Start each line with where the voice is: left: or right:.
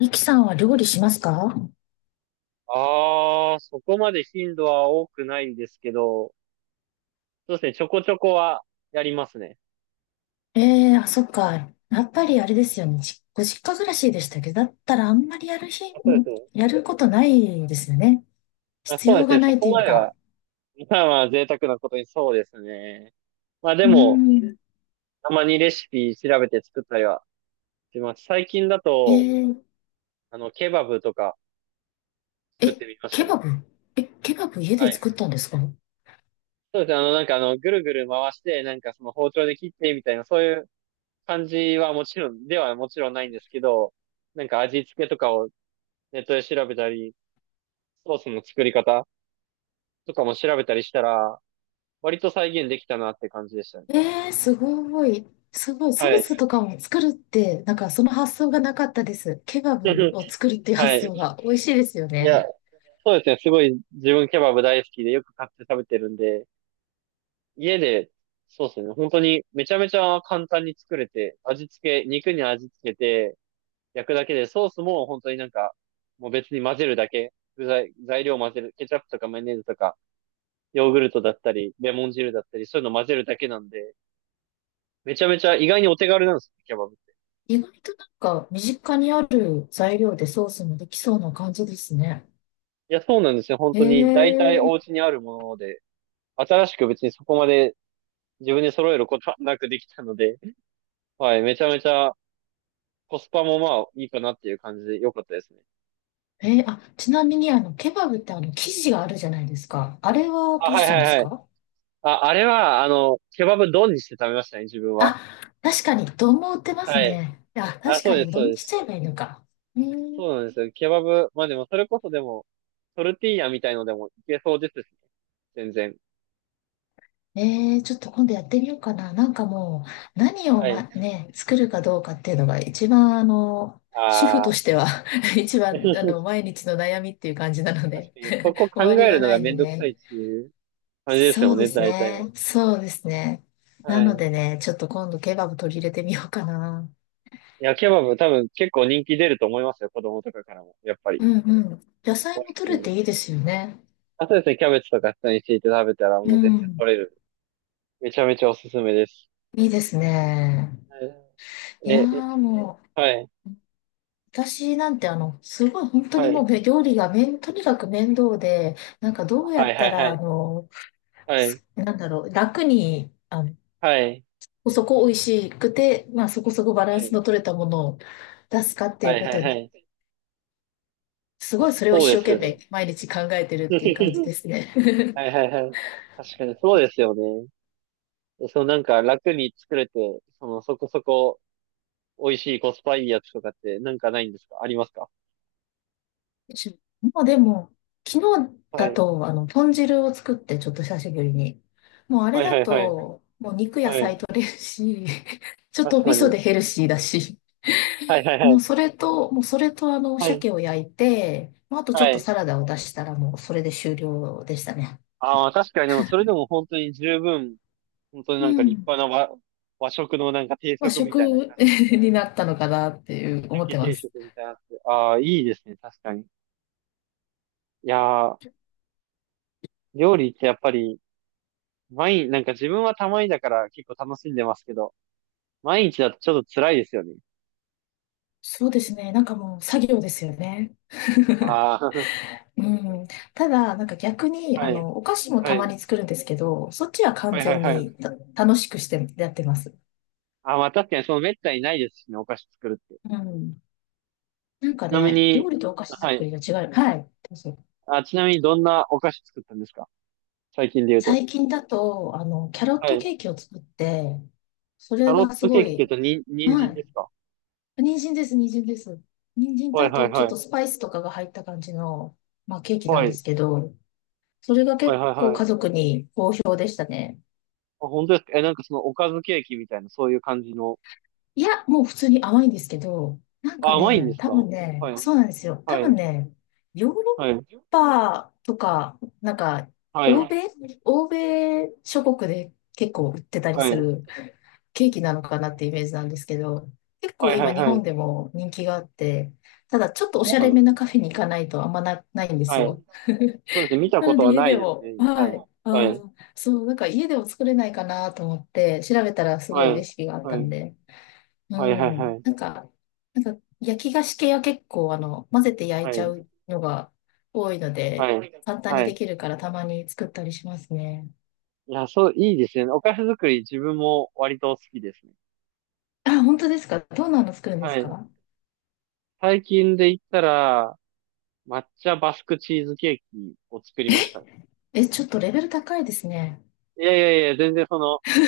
left: ミキさんは料理しますか？
right: ああ、そこまで頻度は多くないんですけど、そうですね、ちょこちょこはやりますね。
left: ええー、あ、そっか。やっぱりあれですよね。実家暮らしでしたけど、だったらあんまりやる日、
right: あ、そ
left: う
right: うです
left: ん、
right: ね。
left: やることないですよね。
right: あ、
left: 必
right: そうで
left: 要
right: す
left: が
right: ね、
left: な
right: そ
left: いと
right: こ
left: いう
right: までは、
left: か。
right: まあまあ贅沢なことにそうですね。まあ
left: う
right: で
left: ー
right: も、
left: ん。
right: たまにレシピ調べて作ったりはします。最近だ
left: え
right: と、
left: ー、
right: ケバブとか作っ
left: え、
right: てみました
left: ケ
right: ね。
left: バブ。ケバブ家
right: は
left: で
right: い。
left: 作ったんですか？
right: そうですね、ぐるぐる回して、なんかその包丁で切ってみたいな、そういう感じはもちろん、ではもちろんないんですけど、なんか味付けとかをネットで調べたり、ソースの作り方とかも調べたりしたら、割と再現できたなって感じでしたね。
left: えー、すごい。すごい。ソ
right: は
left: ー
right: い。
left: スとかも作るって、なんかその発想がなかったです。ケバブを 作るっていう
right: は
left: 発
right: い。
left: 想が美味しいですよ
right: い
left: ね。
right: や、そうですね。すごい自分ケバブ大好きでよく買って食べてるんで、家で、そうですね。本当にめちゃめちゃ簡単に作れて、味付け、肉に味付けて焼くだけで、ソースも本当になんか、もう別に混ぜるだけ。具材、材料混ぜる。ケチャップとかマヨネーズとか、ヨーグルトだったり、レモン汁だったり、そういうの混ぜるだけなんで、めちゃめちゃ意外にお手軽なんですよ、ケバブ。
left: 意外となんか身近にある材料でソースもできそうな感じですね。
right: いや、そうなんですよ。本
left: え
right: 当に、大体
left: ー、
right: お家にあるもので、新しく別にそこまで自分で揃えることはなくできたので、はい、めちゃめちゃコスパもまあいいかなっていう感じで良かったですね。
left: ちなみにケバブって生地があるじゃないですか。あれは
right: あ、
left: どう
right: はい
left: したんで
right: は
left: す
right: いはい。
left: か？
right: あ、あれは、ケバブ丼にして食べましたね、自分は。
left: あ、確かに、丼も売ってます
right: はい。
left: ね。あ、
right: あ、
left: 確
right: そ
left: か
right: うで
left: に、
right: す、そう
left: 丼に
right: で
left: しち
right: す。
left: ゃえばいいのか。えー、
right: そうなんですよ。ケバブ、まあでもそれこそでも、トルティーヤみたいのでもいけそうですしね。全然。
left: えちょっと今度やってみようかな。なんかもう、何を、
right: は
left: ま、
right: い。
left: ね、作るかどうかっていうのが一番主婦と
right: ああ、
left: しては、 一番毎日の悩みっていう感じなの
right: 確
left: で、
right: かに、そこ
left: 終
right: 考
left: わり
right: える
left: が
right: の
left: な
right: が
left: いん
right: め
left: で
right: んどくさいっ
left: ね。
right: ていう感じです
left: そ
right: よ
left: うで
right: ね、
left: す
right: 大体は。
left: ね。そうですね。な
right: は
left: の
right: い。
left: でね、ちょっと今度ケバブ取り入れてみようかな。
right: いや、ケバブ多分結構人気出ると思いますよ、子供とかからも。やっぱり。
left: うんうん。野
right: 美
left: 菜
right: 味
left: も取
right: しい
left: れ
right: んで。
left: ていいですよね。
right: あとですね、キャベツとか下に敷いて食べたら
left: う
right: もう全然
left: ん。
right: 取れる。めちゃめちゃおすすめです。
left: いいですね。
right: え、
left: いやー
right: え、
left: もう、私なんてすごい本当にもう料理がとにかく面倒で、なんかどうやったら、なんだろう、楽に、そこそこ美味しくて、まあそこそこバランスの取れたものを出すかっていうことにすごいそれを一生懸命毎日考えてるっていう感じですね。
right: は いはいはい。はいはいはいはいはいはいはい、まあそうですよね。 はいはいはい。確かにそうですよね。そう、なんか楽に作れて、そのそこそこ美味しいコスパいいやつとかってなんかないんですか？ありますか？
left: まあでも、昨日
right: は
left: だ
right: い。
left: と、豚汁を作って、ちょっと久しぶりに。もうあ
right: は
left: れ
right: い
left: だ
right: はいはい。
left: と、もう肉野
right: はい。
left: 菜取れるし、ちょっ
right: 確
left: と味
right: か
left: 噌
right: に。
left: でヘルシーだし。
right: はいはいはい。
left: もうそれと
right: はい。
left: 鮭を焼いて、まああとちょ
right: は
left: っと
right: い。
left: サラダを出したらもうそれで終了でしたね。
right: ああ、確かにでもそれでも本当に十分、本当に
left: う
right: なんか立
left: ん。
right: 派な和食のなんか定
left: まあ
right: 食み
left: 食
right: たいな感 じ。
left: になったのかなって
right: 焼
left: い
right: き
left: う思っ
right: 鮭
left: てま
right: 定
left: す。
right: 食みたいなやつ。ああ、いいですね。確かに。いやー、料理ってやっぱり、毎日、なんか自分はたまにだから結構楽しんでますけど、毎日だとちょっと辛いですよね。
left: そうですね。なんかもう作業ですよね。
right: ああ、
left: う ん。ただ、なんか逆に、
right: はい。
left: お菓子も
right: は
left: たま
right: い。
left: に作るんですけど、そっちは
right: は
left: 完
right: いはい
left: 全
right: はい。
left: に楽しくしてやってます。
right: ああ、まあ確かにその滅多にないですしね、お菓子作るって。
left: うん。なんか
right: ちなみ
left: ね、
right: に、
left: 料理とお菓子
right: は
left: 作
right: い。
left: りが違う。はい。どうぞ。
right: あ、ちなみにどんなお菓子作ったんですか？最近で言うと。
left: 最近だと、キャロッ
right: は
left: ト
right: い。
left: ケーキを作って、そ
right: タ
left: れ
right: ロッ
left: がす
right: トケ
left: ご
right: ーキって言う
left: い、
right: と、人参
left: はい。
right: ですか？
left: 人参です、人参です。人参と
right: はい
left: あ
right: はい
left: と、ちょっ
right: は
left: と
right: い。
left: スパイスとかが入った感じの、まあ、ケーキな
right: は
left: んで
right: い。
left: すけど、それが
right: はい
left: 結
right: はい
left: 構
right: は
left: 家
right: い。
left: 族に好評でしたね。
right: あ、本当ですか？え、なんかそのおかずケーキみたいな、そういう感じの。
left: いや、もう普通に甘いんですけど、なん
right: あ、
left: か
right: 甘いんで
left: ね、
right: す
left: 多
right: か？
left: 分
right: は
left: ね、
right: い。
left: そうなんですよ。多
right: は
left: 分
right: い。
left: ね、ヨーロッ
right: はい。
left: パとか、なんか、
right: は
left: 欧
right: い。
left: 米、欧米諸国で結構売ってたり
right: は
left: す
right: い。
left: るケーキなのかなってイメージなんですけど、結構
right: はいは
left: 今
right: い
left: 日
right: は
left: 本
right: い。
left: でも人気があって、ただちょっとおし
right: そう
left: ゃ
right: な
left: れ
right: ん
left: め
right: です
left: な
right: ね。
left: カフェに行かないとないんです
right: はい。
left: よ。
right: そうですね。見た
left: な
right: こ
left: の
right: と
left: で
right: は
left: 家
right: ない
left: で
right: ですね。
left: も、
right: は
left: はい。
right: い。は
left: あ
right: い。
left: ー、そう、なんか家でも作れないかなと思って調べたらすご
right: は
left: いレ
right: い。
left: シピがあった
right: は
left: ん
right: い。
left: で、
right: はいはい
left: う
right: は
left: ん。
right: い。
left: なんか、焼き菓子系は結構、混ぜて焼い
right: は
left: ちゃ
right: い。
left: うのが多いの
right: は
left: で、
right: い。
left: 簡単
right: は
left: にで
right: い。
left: きるからたまに作ったりしますね。
right: いや、そう、いいですね。お菓子作り自分も割と好きですね。
left: あ、本当ですか？どんなの作るんで
right: は
left: す
right: い。
left: か？
right: 最近で言ったら、抹茶バスクチーズケーキを作りましたね。
left: え、ちょっとレベル高いですね。
right: いやいやいや、全然その、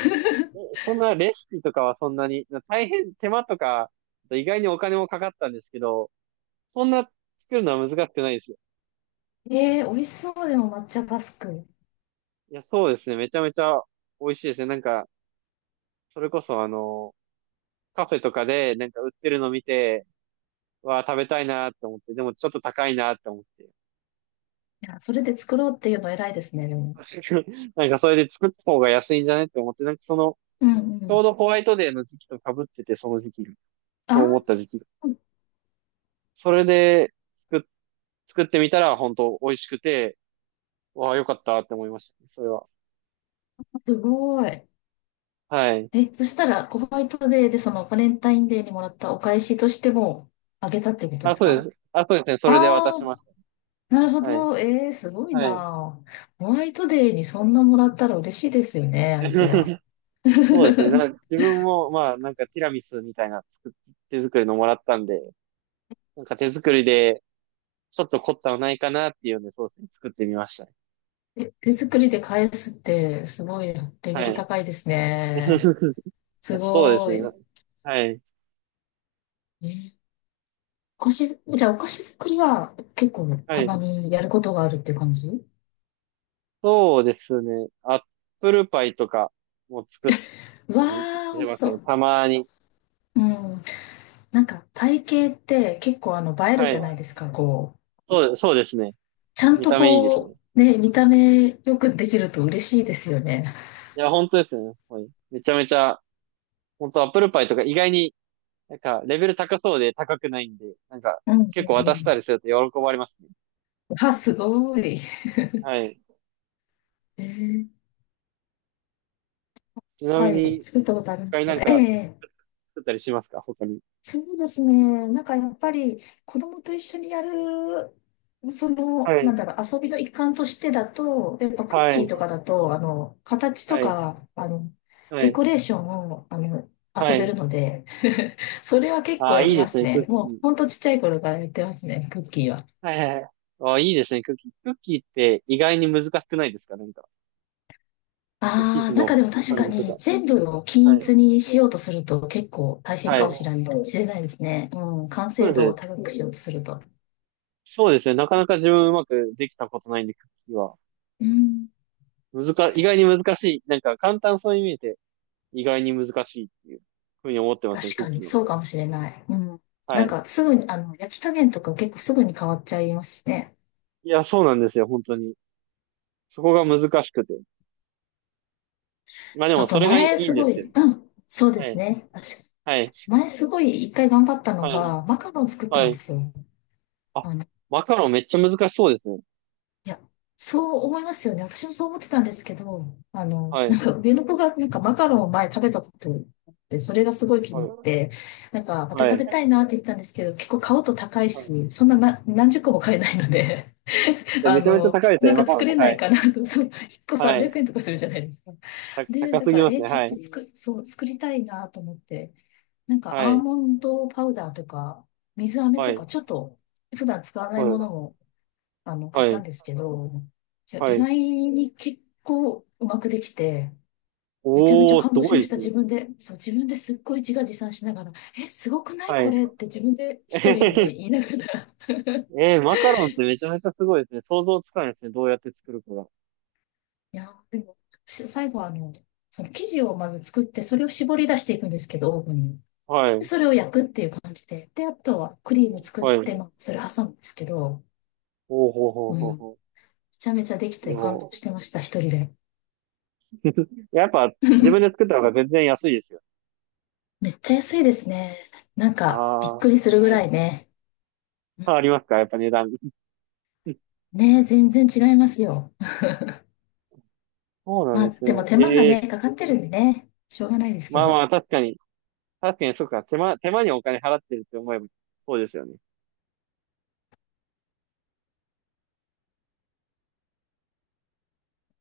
right: そんなレシピとかはそんなに、大変手間とか、意外にお金もかかったんですけど、そんな作るのは難しくないですよ。
left: 美味しそうでも抹茶バスク。
right: いや、そうですね。めちゃめちゃ美味しいですね。なんか、それこそカフェとかでなんか売ってるの見て、わあ、食べたいなって思って、でもちょっと高いなって思って。
left: いや、それで作ろうっていうの偉いですね、でも。
right: なんかそれで作った方が安いんじゃねって思って、なんかその、
left: うんう
right: ちょう
left: ん。
right: どホワイトデーの時期と被ってて、その時期が。
left: あ
right: そう思った時期が。
left: ー、
right: それで、作っ作ってみたら本当美味しくて、わあ、よかったって思いましたね、それは。
left: すごい。
right: はい。
left: え、そしたら、ホワイトデーで、そのバレンタインデーにもらったお返しとしても、あげたってことで
right: あ、
left: す
right: そうで
left: か？
right: す。あ、そうですね。それで渡
left: あ
right: し
left: あ、
right: まし
left: なるほ
right: た。はい。
left: ど。すごい
right: はい。
left: な。ホワイトデーにそんなもらったら嬉しいですよね、相手は。
right: そうですね。な んか自分も、まあ、なんかティラミスみたいな手作りのもらったんで、なんか手作りで、ちょっと凝ったのないかなっていうので、そうですね。作ってみましたね。
left: え、手作りで返すってすごいレベ
right: は
left: ル
right: い。
left: 高いですね。す
right: そうです
left: ご
right: ね。
left: い。
right: はい。
left: え、お菓子、じゃあお菓子作りは結構
right: は
left: た
right: い。
left: まにやることがあるっていう感じ。
right: そうですね。アップルパイとかも作った
left: わ
right: りし
left: ー、美
right: て
left: 味し
right: ます
left: そ
right: ね。
left: う。
right: たまに。
left: うん。なんか体型って結構映える
right: は
left: じゃない
right: い。
left: ですか、こう。
right: そう、そうですね。
left: ちゃん
right: 見
left: と
right: た目いいですね。
left: こう、ね、見た目よくできると嬉しいですよね。
right: いや、本当ですね。はい。めちゃめちゃ、本当アップルパイとか意外に、なんか、レベル高そうで高くないんで、なんか、
left: うんうん
right: 結構
left: う
right: 渡したり
left: ん。
right: すると喜ばれますね。
left: あ、すごい。
right: はい。
left: えー、
right: ちなみ
left: はい、
right: に、
left: 作ったことあるんで
right: 他
left: す
right: に
left: け
right: なん
left: ど。え
right: か
left: え、
right: 作ったりしますか？他に。
left: そうですね。なんかやっぱり子供と一緒にやる、
right: は
left: な
right: い。
left: んだろう、遊びの一環としてだと、やっぱクッ
right: は
left: キー
right: い。
left: とかだと、形と
right: はい。
left: か、
right: は
left: デ
right: い。
left: コレーションを、
right: は
left: 遊べる
right: い。
left: ので、それは結
right: あ
left: 構
right: あ、
left: や
right: い
left: り
right: いで
left: ま
right: す
left: す
right: ね、クッ
left: ね。も
right: キ
left: う、
right: ー。
left: ほんとちっちゃい頃からやってますね、クッキーは。
right: はいはいはい。ああ、いいですね、クッキー。クッキーって意外に難しくないですか？なんか、こう生
left: あ
right: 地
left: あ、なんかで
right: の
left: も確
right: 感
left: かん。
right: じと
left: に
right: か。
left: 全部を均
right: はい。
left: 一にしようとすると結構大変
right: は
left: か
right: い。
left: もしれない、そう、知れないですね。うん、完成
right: そう
left: 度を
right: です
left: 高そ
right: ね。
left: くしよううとすると。
right: そうですね。なかなか自分うまくできたことないんで、クッキーは。
left: うん、
right: 意外に難しい。なんか簡単そうに見えて、意外に難しいっていうふうに思ってますね、
left: 確
right: クッ
left: か
right: キ
left: に
right: ーは。
left: そうかもしれない。うん。
right: は
left: なん
right: い。
left: かすぐに、焼き加減とか結構すぐに変わっちゃいますしね。
right: いや、そうなんですよ、本当に。そこが難しくて。まあで
left: あ
right: も、そ
left: と
right: れがい
left: 前
right: いん
left: す
right: で
left: ご
right: すけど。
left: い、うん、そうで
right: は
left: す
right: い。
left: ね。確かに。
right: はい。
left: 前すごい一回頑張ったの
right: はい。
left: が、マカロン作った
right: は
left: んで
right: い。
left: すよ。
right: あ、マカロンめっちゃ難しそうですね。
left: いや、そう思いますよね。私もそう思ってたんですけど、
right: は
left: なん
right: い。
left: か上の子がなんかマカロンを前食べたことあって、それがすごい気
right: は
left: に入っ
right: い。
left: て、なんかまた
right: は
left: 食
right: い。
left: べたいなって言ってたんですけど、結構買うと高い
right: はい。
left: し、そんなな何十個も買えないので、
right: でめちゃめちゃ高いです
left: な
right: ね、
left: ん
right: マ
left: か
right: カロンっ
left: 作
right: て。
left: れ
right: は
left: ない
right: い。
left: かなと、そう、1個
right: は
left: 300
right: い。
left: 円とかするじゃないですか。
right: た、
left: で、
right: 高
left: だ
right: す
left: か
right: ぎ
left: ら、
right: ます
left: え、
right: ね。
left: ちょっ
right: はい。
left: と作、そう、作りたいなと思って、なんか
right: は
left: アー
right: い。
left: モンドパウダーとか、水飴
right: は
left: と
right: い。
left: か、ちょっと普段使わな
right: は
left: いも
right: い。
left: の買
right: は
left: ったん
right: い。
left: ですけど、いや、
right: は
left: 意
right: い。
left: 外に結構うまくできて、めちゃめちゃ
right: おー、す
left: 感動し
right: ご
left: ま
right: い
left: し
right: で
left: た、
right: すね。
left: 自分で。そう、自分ですっごい自画自賛しながら、え、すごくない
right: は
left: こ
right: い。
left: れって自分で一人で 言いながら。
right: えー、マカロンってめちゃめちゃすごいですね。想像つかないですね。どうやって作るかが。
left: いや、でも、最後はその生地をまず作って、それを絞り出していくんですけど、オーブンに。
right: は
left: で、
right: い。
left: それを焼くっていう感じで。で、あとはクリーム作っ
right: は
left: て、
right: い。
left: まあ、それ挟むんですけど、
right: ほうほうほう
left: う
right: ほう
left: ん、め
right: ほ
left: ちゃめちゃでき
right: う。いや
left: て感動し
right: ー、
left: てました、一人で。
right: やっぱ自分で 作った方が全然安いですよ。
left: めっちゃ安いですね。なん
right: あ
left: か、びっ
right: あ、は
left: くりするぐら
right: い。
left: いね。
right: 変わりますか？やっぱ値段。
left: ねえ、全然違いますよ。
right: そうな
left: ま
right: ん
left: あ、
right: です
left: でも
right: ね。
left: 手間が
right: ええ、
left: ね、かかってるんでね、しょうがないですけ
right: まあま
left: ど。
right: あ、確かに。確かに、そうか。手間にお金払ってるって思えば、そうですよね。